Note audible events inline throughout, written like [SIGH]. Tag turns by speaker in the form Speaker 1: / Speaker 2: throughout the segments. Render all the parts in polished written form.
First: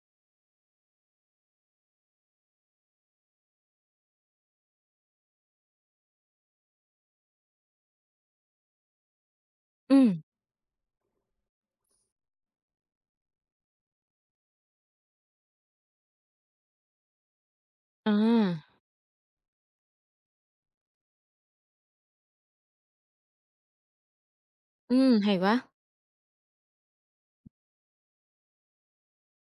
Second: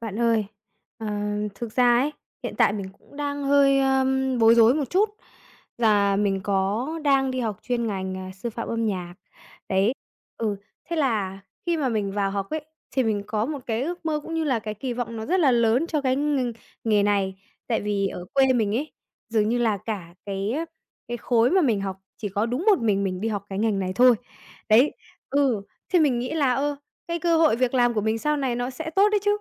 Speaker 1: Bạn ơi, ờ, thực ra ấy, hiện tại mình cũng đang hơi, bối rối một chút là mình có đang đi học chuyên ngành, sư phạm âm nhạc. Đấy,
Speaker 2: Ừm,
Speaker 1: ừ, thế là khi mà mình vào học ấy, thì mình có một cái ước mơ cũng như là cái kỳ vọng nó rất là lớn cho cái nghề này. Tại vì
Speaker 2: à,
Speaker 1: ở quê mình ấy, dường như là cả cái khối mà mình học chỉ có đúng một mình đi học cái ngành này thôi. Đấy,
Speaker 2: hay quá.
Speaker 1: ừ, thì mình nghĩ là, cái cơ hội việc làm của mình sau này nó sẽ tốt đấy chứ.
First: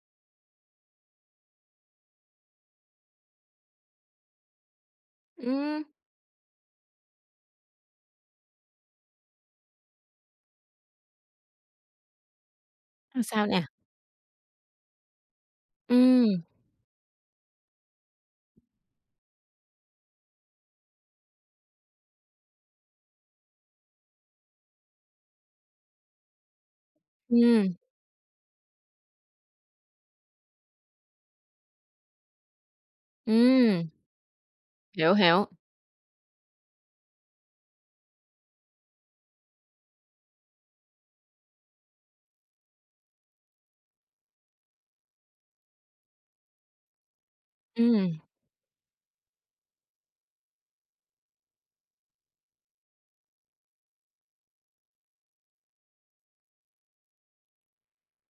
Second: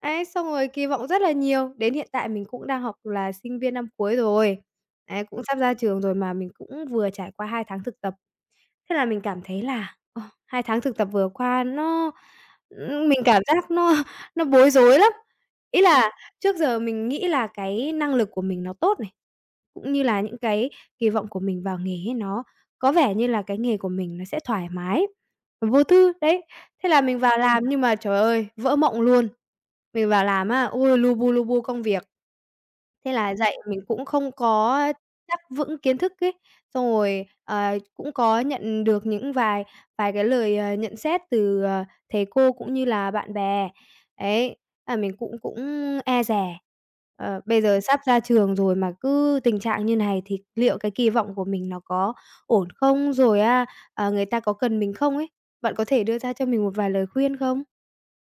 Speaker 1: Ấy, xong rồi kỳ vọng rất là nhiều, đến hiện tại mình cũng đang học là sinh viên năm cuối rồi, ấy, cũng sắp ra
Speaker 2: Ừm,
Speaker 1: trường rồi mà mình cũng vừa trải qua 2 tháng thực tập. Thế là mình cảm thấy là, 2 tháng thực tập vừa qua nó mình
Speaker 2: rồi
Speaker 1: cảm
Speaker 2: sao nè?
Speaker 1: giác nó bối rối lắm. Ý là
Speaker 2: Ừm,
Speaker 1: trước giờ mình nghĩ là cái năng lực của mình nó tốt này, cũng như là những cái kỳ vọng của mình vào nghề ấy nó có vẻ như là cái nghề của mình nó sẽ thoải mái, vô tư, đấy. Thế là mình vào làm
Speaker 2: ừm,
Speaker 1: nhưng mà, trời ơi, vỡ mộng luôn. Mình vào làm á, ôi, lu bu công việc. Thế là dạy mình
Speaker 2: ừm,
Speaker 1: cũng không có
Speaker 2: hiểu,
Speaker 1: chắc
Speaker 2: hiểu,
Speaker 1: vững kiến thức ấy, xong rồi, cũng có nhận được những vài vài cái lời, nhận xét từ, thầy cô cũng như là bạn bè. Ấy, là mình cũng cũng e dè. Ờ, bây giờ sắp
Speaker 2: ừm,
Speaker 1: ra trường rồi mà cứ tình trạng như này thì liệu cái kỳ vọng của mình nó có ổn không? Rồi á, người ta có cần mình không ấy? Bạn có thể đưa ra cho mình một vài lời khuyên không?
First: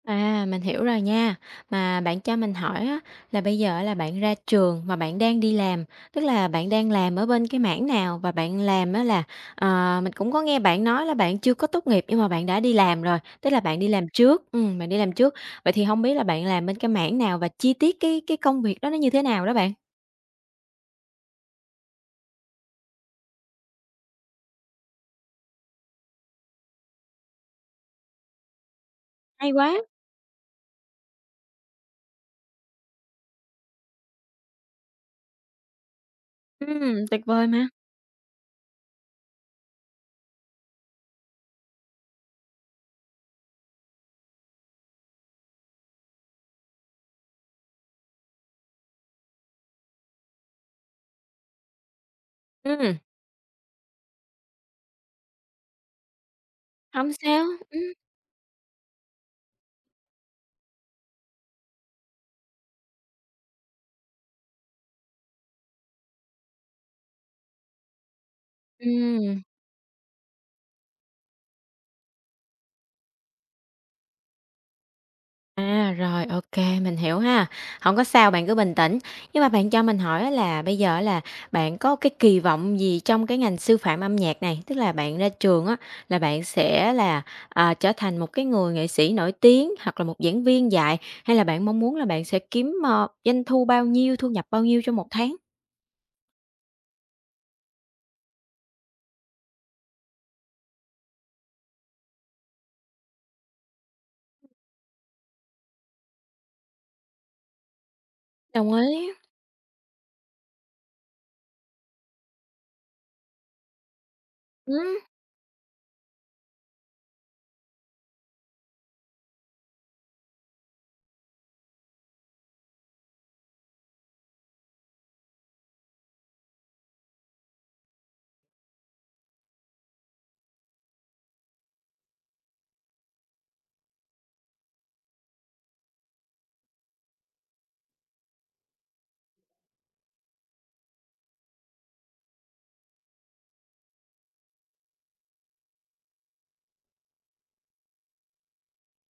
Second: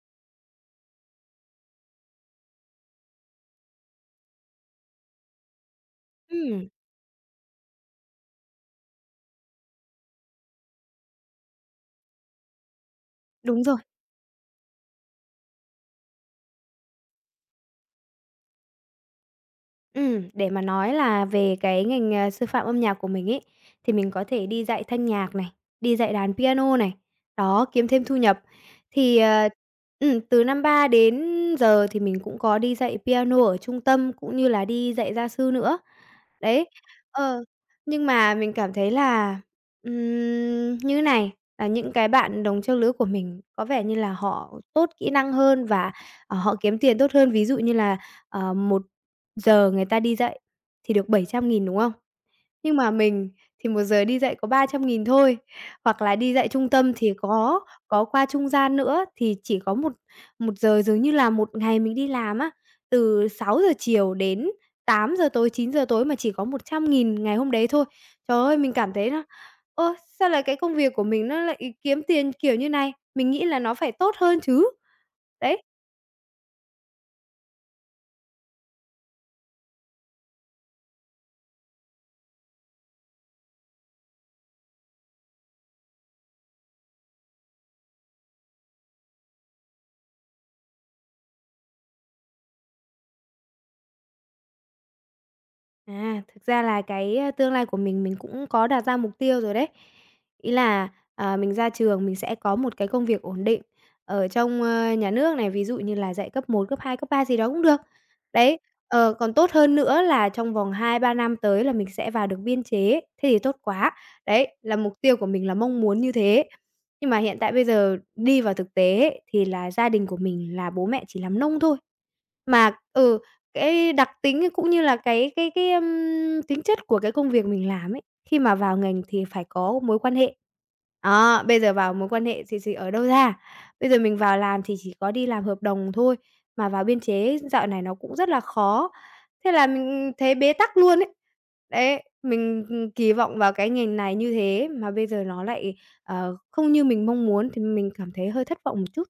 Speaker 2: à, mình hiểu rồi nha. Mà bạn cho mình hỏi á, là bây giờ là bạn ra trường mà bạn đang đi làm, tức là bạn
Speaker 1: Ừm,
Speaker 2: đang làm ở bên cái mảng nào? Và bạn làm á là, mình cũng có nghe bạn nói là bạn chưa có tốt nghiệp nhưng mà bạn đã đi làm rồi, tức là
Speaker 1: đúng rồi.
Speaker 2: bạn đi làm trước, bạn đi làm trước. Vậy thì hông biết là bạn làm bên cái mảng nào và chi tiết cái công việc đó nó như thế nào đó bạn?
Speaker 1: Để mà nói là về cái ngành, sư phạm âm nhạc của mình ấy, thì mình có thể đi dạy thanh nhạc này, đi dạy đàn piano này, đó, kiếm thêm thu nhập. Thì,
Speaker 2: Hay quá,
Speaker 1: từ năm 3 đến giờ thì mình cũng có đi dạy piano ở trung tâm cũng như là đi dạy gia sư nữa. Đấy,
Speaker 2: tuyệt
Speaker 1: ờ,
Speaker 2: vời mà,
Speaker 1: nhưng mà mình cảm thấy là, như này, là những cái bạn đồng trang lứa của mình có vẻ như là họ tốt kỹ năng hơn và, họ kiếm tiền tốt hơn. Ví dụ như là, ờ, một giờ người ta đi dạy thì được 700.000 đúng không? Nhưng mà
Speaker 2: ừm.
Speaker 1: mình thì một giờ đi dạy có 300.000 thôi, hoặc là đi dạy trung tâm
Speaker 2: Hổng
Speaker 1: thì
Speaker 2: sao,
Speaker 1: có có qua trung gian nữa, thì chỉ có một một giờ dường như là một ngày mình đi làm á, từ 6 giờ chiều đến 8 giờ tối, 9 giờ tối mà chỉ có 100.000 ngày hôm đấy thôi. Trời ơi, mình cảm thấy là
Speaker 2: ừm.
Speaker 1: "Ơ, sao lại cái công việc của mình nó lại kiếm tiền kiểu như này? Mình nghĩ là nó phải tốt hơn chứ." Đấy.
Speaker 2: À, rồi, ô kê, mình hiểu ha. Hổng có sao, bạn cứ bình tĩnh. Nhưng mà bạn cho mình hỏi á là bây giờ á là bạn có cái kỳ vọng gì trong cái ngành sư phạm âm nhạc này? Tức là bạn ra trường á là bạn sẽ là, trở thành một cái người nghệ sĩ nổi tiếng hoặc là một giảng viên dạy, hay là bạn mong muốn là bạn sẽ kiếm, doanh thu bao nhiêu, thu nhập bao nhiêu trong một tháng?
Speaker 1: À, thực ra là cái, tương lai của mình cũng có đặt ra mục tiêu rồi đấy. Ý là, mình ra trường mình sẽ có một cái công việc ổn định ở trong, nhà nước này, ví dụ như là dạy cấp một cấp 2 cấp 3 gì đó cũng được. Đấy,
Speaker 2: Đồng ý,
Speaker 1: còn tốt hơn nữa là trong vòng 2 3 năm tới là mình sẽ vào được biên chế, thế thì tốt quá. Đấy, là mục
Speaker 2: ừm.
Speaker 1: tiêu của mình là mong muốn như thế. Nhưng mà hiện tại bây giờ đi vào thực tế ấy, thì là gia đình của mình là bố mẹ chỉ làm nông thôi. Mà ừ, cái đặc tính cũng như là tính chất của cái công việc mình làm ấy, khi mà vào ngành thì phải có mối quan hệ. Đó, bây giờ vào mối quan hệ thì ở đâu ra? Bây giờ mình vào làm thì chỉ có đi làm hợp đồng thôi, mà vào biên chế dạo này nó cũng rất là khó, thế là mình thấy bế tắc luôn ấy. Đấy, mình, kỳ vọng vào cái ngành này như thế mà bây giờ nó lại, không như mình mong muốn thì mình cảm thấy hơi thất vọng một chút.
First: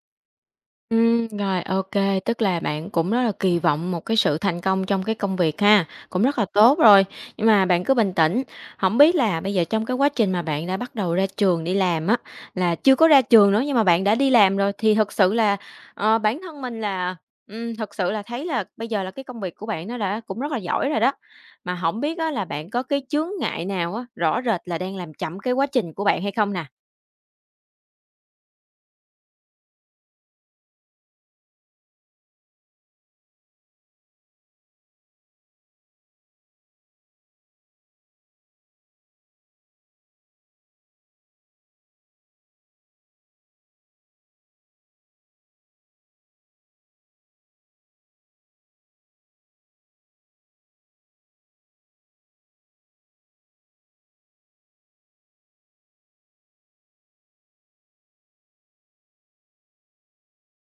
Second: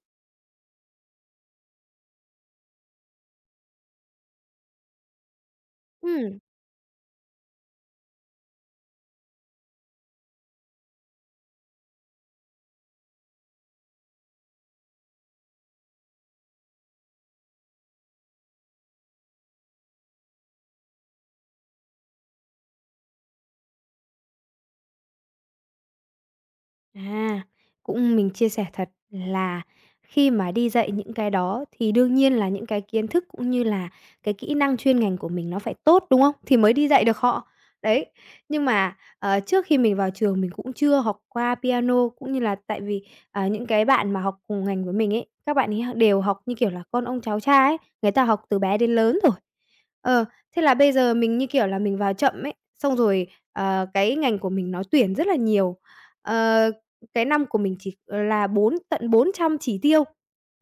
Speaker 2: Ừ rồi, ok, tức là bạn cũng rất là kỳ vọng một cái sự thành công trong cái công việc ha, cũng rất
Speaker 1: Ừm.
Speaker 2: là tốt rồi, nhưng mà bạn cứ bình tĩnh. Không biết là bây giờ trong cái quá trình mà bạn đã bắt đầu ra trường đi làm á, là chưa có ra trường nữa nhưng mà bạn đã đi làm rồi thì thực sự là, bản thân mình là, thực sự là thấy là bây giờ là cái công việc của bạn nó đã cũng rất là giỏi rồi đó. Mà không biết á là bạn có cái chướng ngại nào á, rõ rệt là đang làm chậm cái quá trình của bạn hay không nè?
Speaker 1: À, cũng mình chia sẻ thật là khi mà đi dạy những cái đó thì đương nhiên là những cái kiến thức cũng như là cái kỹ năng chuyên ngành của mình nó phải tốt, đúng không? Thì mới đi dạy được họ. Đấy, nhưng mà, trước khi mình vào trường mình cũng chưa học qua piano, cũng như là tại vì, những cái bạn mà học cùng ngành với mình ấy, các bạn ấy đều học, như kiểu là, con ông cháu cha ấy, người ta học từ bé đến lớn rồi. Ờ, thế là bây giờ mình, như kiểu là, mình vào chậm ấy, xong rồi, cái ngành của mình nó tuyển rất là nhiều. Ờ, cái năm của mình chỉ, là 400 chỉ tiêu,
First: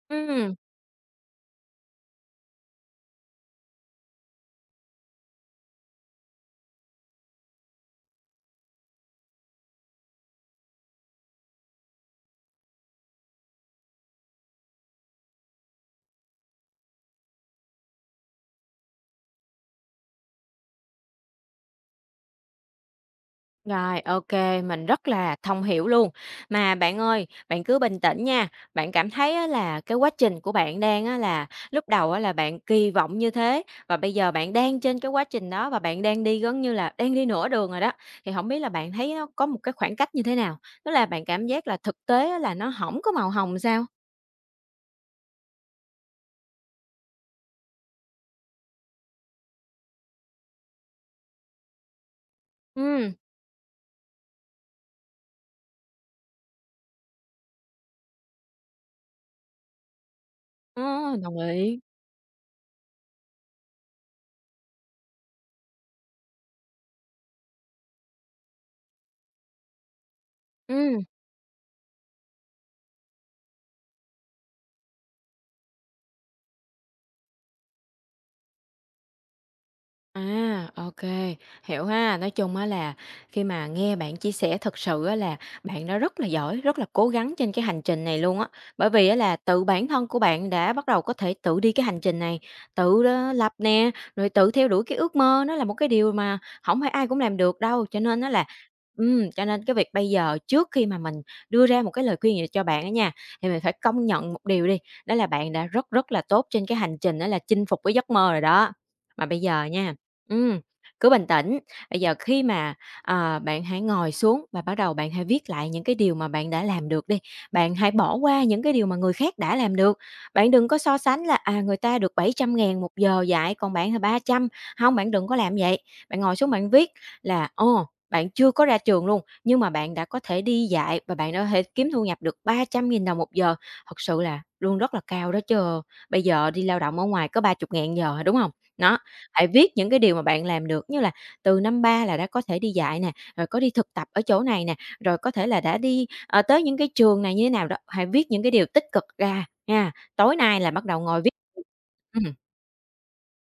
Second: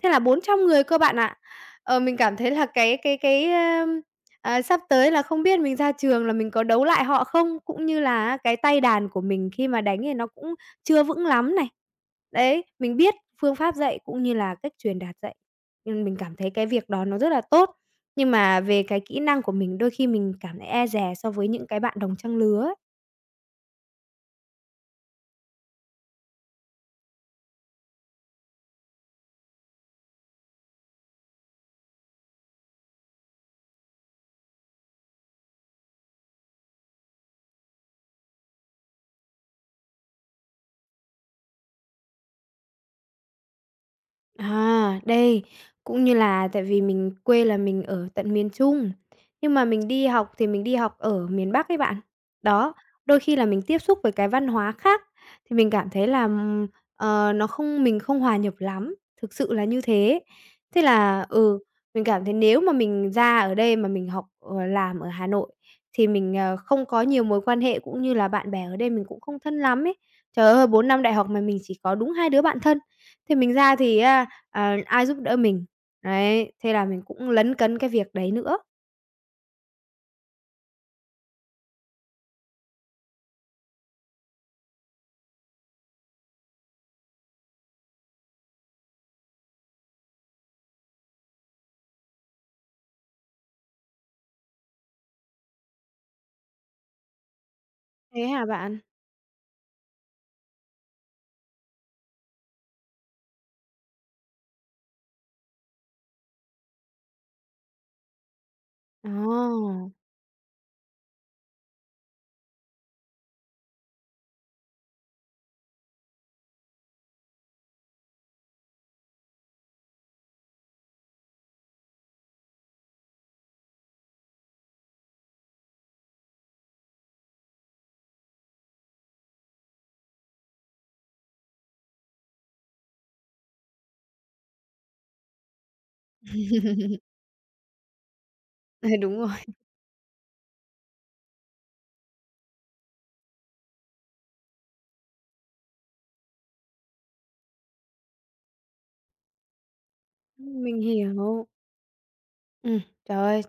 Speaker 1: thế là bốn
Speaker 2: Ừm.
Speaker 1: trăm người cơ bạn ạ. Ờ, mình cảm thấy là sắp tới là không biết mình ra trường là mình có đấu lại họ không? Cũng như là cái tay đàn của mình khi mà đánh thì nó cũng chưa vững lắm này. Đấy, mình biết phương pháp dạy cũng như là cách truyền đạt dạy, nhưng mình cảm thấy cái việc đó nó rất là tốt. Nhưng mà về cái kỹ năng của mình đôi khi mình cảm thấy e dè so với những cái bạn đồng trang lứa ấy.
Speaker 2: Rồi, ok, mình rất là thông hiểu luôn. Mà bạn ơi, bạn cứ bình tĩnh nha, bạn cảm thấy á là cái quá trình của bạn đang á là lúc đầu á là bạn kỳ vọng như thế và bây giờ bạn đang trên cái quá trình đó và bạn đang đi gần như là đang đi nửa đường rồi đó. Thì không biết là bạn thấy nó có một cái khoảng cách như thế nào? Tức là bạn cảm giác là thực tế á là nó không có màu hồng sao?
Speaker 1: À, đây, cũng như là tại vì mình quê là mình ở tận miền Trung, nhưng mà mình đi học thì mình đi học ở miền Bắc ấy bạn. Đó,
Speaker 2: Ừ,
Speaker 1: đôi khi là mình tiếp xúc với cái văn hóa khác thì mình cảm thấy là, ờ, nó không mình không hòa nhập lắm, thực sự là như thế.
Speaker 2: ờ,
Speaker 1: Thế là
Speaker 2: đồng
Speaker 1: ừ,
Speaker 2: ý.
Speaker 1: mình cảm thấy nếu mà mình ra ở đây mà mình học, làm ở Hà Nội thì mình, không có nhiều mối quan hệ cũng như là bạn bè ở đây mình cũng không thân lắm ấy. Trời ơi, bốn
Speaker 2: Ừ.
Speaker 1: năm đại học mà mình chỉ có đúng 2 đứa bạn thân. Thì mình ra thì á, ai giúp đỡ mình. Đấy, thế là mình cũng lấn cấn cái việc đấy nữa.
Speaker 2: À, ok, hiểu ha. Nói chung á là khi mà nghe bạn chia sẻ thật sự á là bạn đã rất là giỏi, rất là cố gắng trên cái hành trình này luôn á. Bởi vì á là tự bản thân của bạn đã bắt đầu có thể tự đi cái hành trình này, tự đó lập nè, rồi tự theo đuổi cái ước mơ, nó là một cái điều mà không phải ai cũng làm được đâu.
Speaker 1: Thế hả bạn?
Speaker 2: Cho nên cái việc bây giờ trước khi mà mình đưa ra một cái lời khuyên gì cho bạn á nha, thì mình phải công nhận một điều đi, đó là bạn đã rất rất là tốt trên cái hành trình đó là chinh phục cái giấc mơ rồi đó. Mà bây giờ
Speaker 1: Ồ!
Speaker 2: nha. Ừm, Cứ bình tĩnh. Bây giờ khi mà, bạn hãy ngồi xuống và bắt đầu bạn hãy viết lại những cái điều mà bạn đã làm được đi. Bạn hãy bỏ qua những cái điều mà người khác đã làm được. Bạn đừng có so sánh là, à, người ta được 700.000 một giờ dạy, còn bạn thì trăm, không bạn đừng có làm vậy. Bạn ngồi xuống bạn viết là, ồ, bạn chưa có ra trường luôn, nhưng mà bạn đã có thể đi dạy và bạn đã có thể kiếm thu nhập được 300.000đ một giờ. Thật sự là luôn rất là cao đó chứ. Bây giờ đi lao động
Speaker 1: [LAUGHS]
Speaker 2: ở ngoài có 30 ngàn giờ, đúng không?
Speaker 1: Ừ,
Speaker 2: Nó,
Speaker 1: đúng rồi,
Speaker 2: hãy viết những cái điều mà bạn làm được, như là từ năm ba là đã có thể đi dạy nè, rồi có đi thực tập ở chỗ này nè, rồi có thể là đã đi, tới những cái trường này như thế nào đó, hãy viết những cái điều tích cực ra nha. Tối nay là
Speaker 1: mình
Speaker 2: bắt đầu ngồi viết.
Speaker 1: hiểu.
Speaker 2: Ừm,
Speaker 1: Ừm, trời ơi,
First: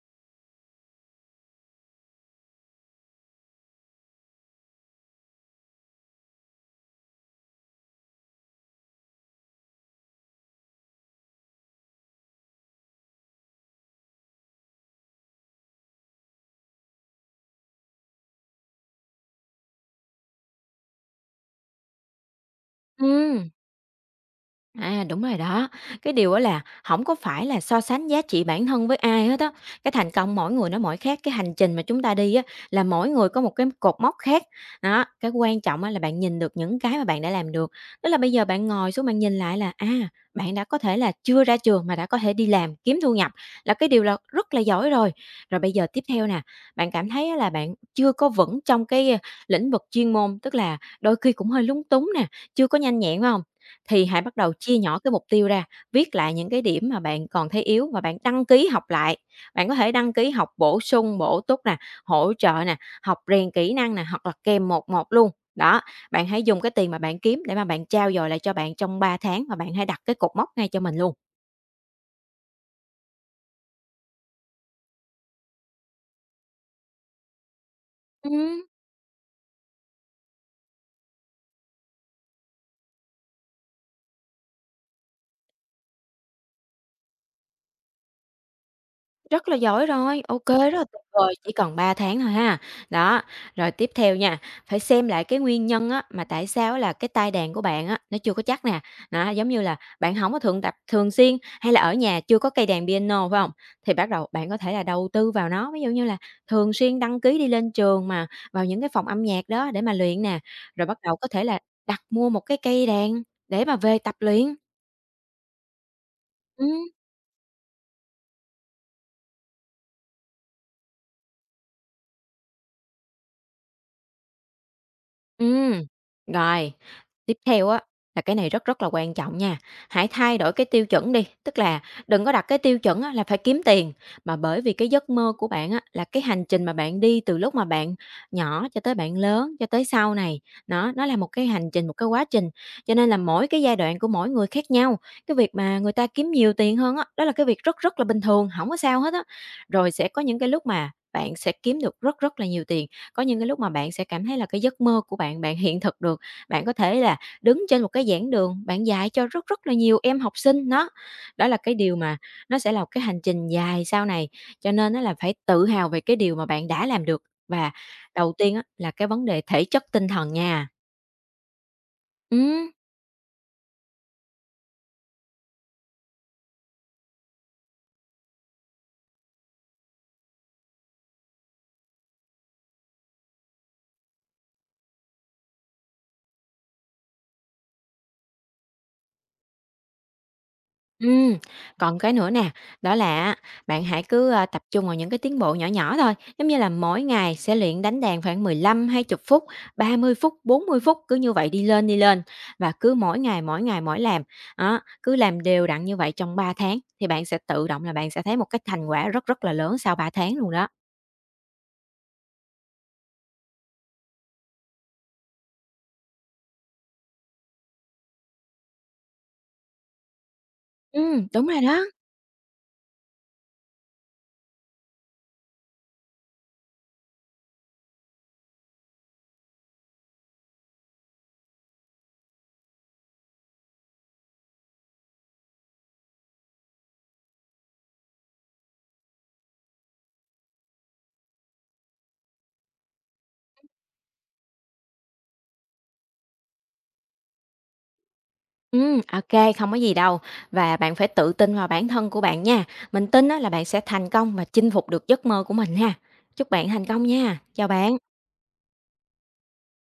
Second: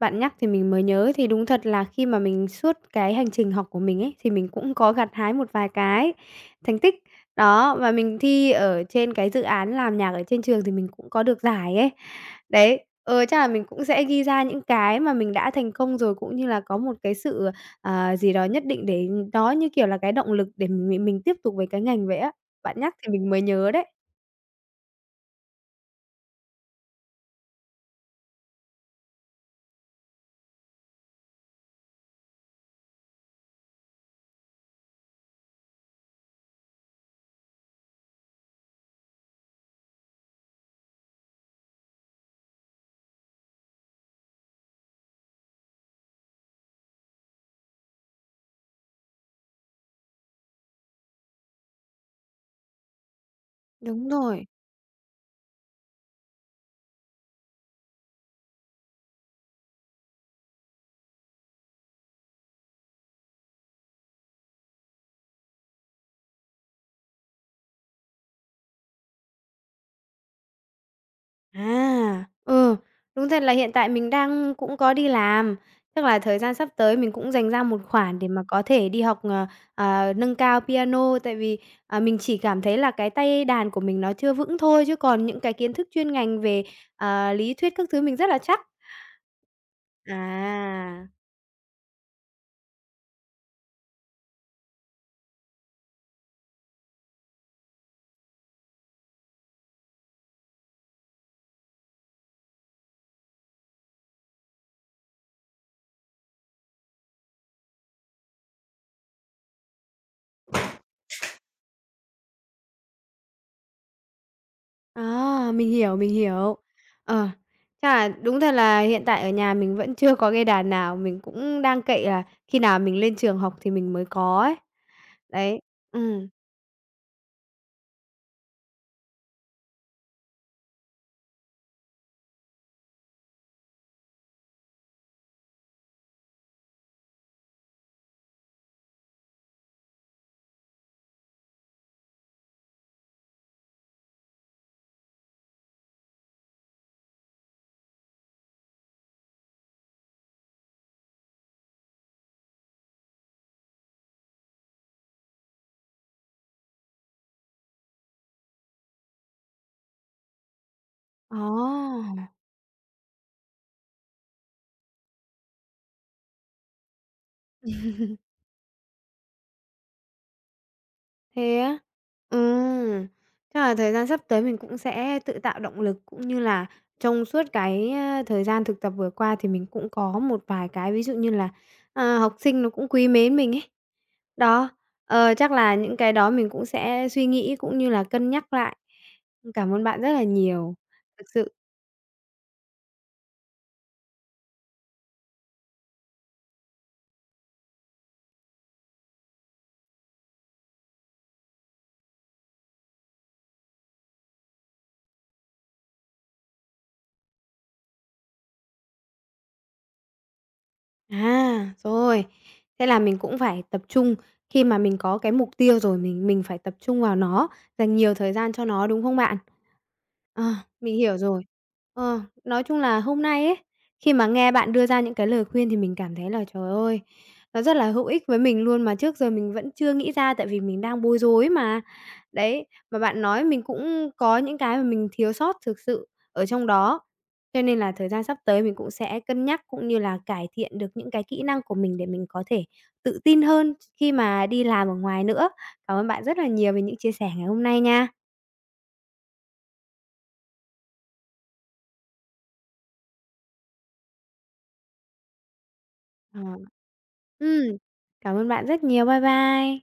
Speaker 1: bạn nhắc thì mình mới nhớ, thì đúng thật là khi mà mình suốt cái hành trình học của mình ấy, thì mình cũng có gặt hái một vài cái thành tích. Đó, và mình thi ở trên cái dự án làm nhạc ở trên trường thì mình cũng có được giải ấy. Đấy, chắc là mình cũng sẽ ghi ra những cái mà mình đã thành công rồi, cũng như là có một cái sự, gì đó nhất định để ừ, đó như kiểu là, cái động lực để mình tiếp tục với cái ngành vậy á. Bạn nhắc thì mình mới
Speaker 2: ừm.
Speaker 1: nhớ đấy.
Speaker 2: À, đúng rồi đó. Cái điều đó là không có phải là so sánh giá trị bản thân với ai hết á. Cái thành công mỗi người nó mỗi khác, cái hành trình mà chúng ta đi á là mỗi người có một cái cột mốc khác. Đó, cái quan trọng á là bạn nhìn được những cái mà bạn đã làm được. Tức là bây giờ bạn ngồi xuống bạn nhìn lại là, à, bạn đã có thể là chưa ra trường mà đã có thể đi làm, kiếm thu nhập là cái điều là rất là giỏi rồi. Rồi bây giờ tiếp theo nè, bạn cảm thấy á là bạn chưa có vững trong cái, lĩnh vực chuyên môn, tức là đôi khi cũng hơi lúng túng nè, chưa có nhanh nhẹn, phải hông? Thì hãy bắt đầu chia nhỏ cái mục tiêu ra, viết lại những cái điểm mà bạn còn thấy yếu và bạn đăng ký học lại. Bạn có thể đăng ký học bổ sung, bổ túc nè, hỗ trợ nè, học rèn kỹ năng nè, hoặc là kèm một một luôn. Đó, bạn hãy dùng cái tiền mà bạn kiếm để mà bạn trao dồi lại cho bạn trong 3 tháng và bạn hãy đặt cái cột mốc ngay cho mình luôn.
Speaker 1: À, ừ, đúng thật là hiện tại mình đang cũng có đi làm, tức là thời gian sắp tới mình cũng dành ra một khoản để mà
Speaker 2: Ừm.
Speaker 1: có thể đi học, nâng cao piano, tại vì, mình chỉ cảm thấy là cái tay đàn của mình nó chưa vững thôi, chứ còn những cái kiến thức chuyên ngành về, lý thuyết các thứ mình rất là chắc.
Speaker 2: Rất là giỏi rồi, ok kê, rất là tuyệt
Speaker 1: À.
Speaker 2: vời, chỉ còn 3 tháng thôi ha. Đó, rồi tiếp theo nha, phải xem lại cái nguyên nhân á, mà tại sao á là cái tai đàn của bạn á, nó chưa có chắc nè. Đó, giống như là bạn không có thường tập thường xuyên, hay là ở nhà chưa có cây đàn piano, phải không? Thì bắt đầu bạn có thể là đầu tư vào nó, ví dụ như là thường xuyên đăng ký đi lên trường mà, vào những cái phòng âm nhạc đó để mà luyện nè, rồi bắt đầu có thể là đặt mua một cái cây đàn để mà về tập luyện.
Speaker 1: À, mình hiểu, mình hiểu.
Speaker 2: Ừm.
Speaker 1: Ờ, chắc là đúng thật là hiện tại ở nhà mình vẫn chưa có cây đàn nào, mình cũng đang cậy là khi nào mình lên trường học thì mình mới có ấy. Đấy,
Speaker 2: Ừm,
Speaker 1: ừm,
Speaker 2: rồi. Tiếp theo á, là cái này rất rất là quan trọng nha, hãy thay đổi cái tiêu chuẩn đi, tức là đừng có đặt cái tiêu chuẩn á là phải kiếm tiền, mà bởi vì cái giấc mơ của bạn á là cái hành trình mà bạn đi từ lúc mà bạn nhỏ cho tới bạn lớn, cho tới sau này, nó là một cái hành trình, một cái quá trình. Cho nên là mỗi cái giai đoạn của mỗi người khác nhau, cái việc mà người ta kiếm nhiều tiền hơn á, đó là cái việc rất rất là bình thường, không có sao hết á. Rồi sẽ có những cái lúc mà bạn sẽ kiếm được rất rất là nhiều tiền, có những cái lúc mà bạn sẽ cảm thấy là cái giấc mơ của bạn, bạn hiện thực được, bạn có thể là đứng trên một cái giảng đường, bạn dạy cho rất rất là nhiều em học sinh đó. Đó là cái điều mà
Speaker 1: ồ!
Speaker 2: nó sẽ là một cái hành trình dài sau này, cho nên nó là phải tự hào về cái điều mà bạn đã làm được và đầu tiên á là cái vấn đề thể chất tinh thần nha.
Speaker 1: Thế á?
Speaker 2: Ừm.
Speaker 1: Ừm, chắc là thời gian sắp tới mình cũng sẽ tự tạo động lực, cũng như là trong suốt cái, thời gian thực tập vừa qua thì mình cũng có một vài cái ví dụ như là, học sinh nó cũng quý mến mình ấy. Đó, chắc là những cái đó mình cũng sẽ suy nghĩ cũng như là cân nhắc lại. Cảm ơn bạn rất là nhiều, thực
Speaker 2: Ừm,
Speaker 1: sự.
Speaker 2: còn cái nữa nè, đó là á, bạn hãy cứ, tập trung vào những cái tiến bộ nhỏ nhỏ thôi, giống như là mỗi ngày sẽ luyện đánh đàn khoảng 15 hai 20 phút, 30 phút, 40 phút, cứ như vậy đi lên và cứ mỗi ngày, mỗi ngày mỗi làm. Đó, cứ làm đều đặn như vậy trong 3 tháng thì bạn sẽ tự động là bạn sẽ thấy một cái thành quả rất rất là lớn sau 3 tháng luôn đó.
Speaker 1: À, rồi. Thế là mình cũng phải tập trung khi mà mình có cái mục tiêu rồi, mình phải tập trung vào nó, dành nhiều thời gian cho nó, đúng không bạn? Ờ, mình hiểu rồi.
Speaker 2: Đúng rồi đó.
Speaker 1: Ờ, nói chung là hôm nay ấy, khi mà nghe bạn đưa ra những cái lời khuyên thì mình cảm thấy là, trời ơi, nó rất là hữu ích với mình luôn mà trước giờ mình vẫn chưa nghĩ ra tại vì mình đang bối rối mà. Đấy, mà bạn nói mình cũng có những cái mà mình thiếu sót thực sự ở trong đó. Cho nên là thời gian sắp tới mình cũng sẽ cân nhắc cũng như là cải thiện được những cái kỹ năng của mình để mình có thể tự tin hơn khi mà đi làm ở ngoài nữa. Cảm ơn bạn rất là nhiều về những chia sẻ ngày hôm nay nha.
Speaker 2: Ok không có gì đâu và bạn phải tự tin vào bản thân của bạn nha. Mình tin á là bạn sẽ thành công và chinh phục được giấc mơ của mình ha.
Speaker 1: Ờ.
Speaker 2: Chúc bạn thành công nha.
Speaker 1: Ừm,
Speaker 2: Chào bạn.
Speaker 1: cảm ơn bạn rất nhiều. Bye bye.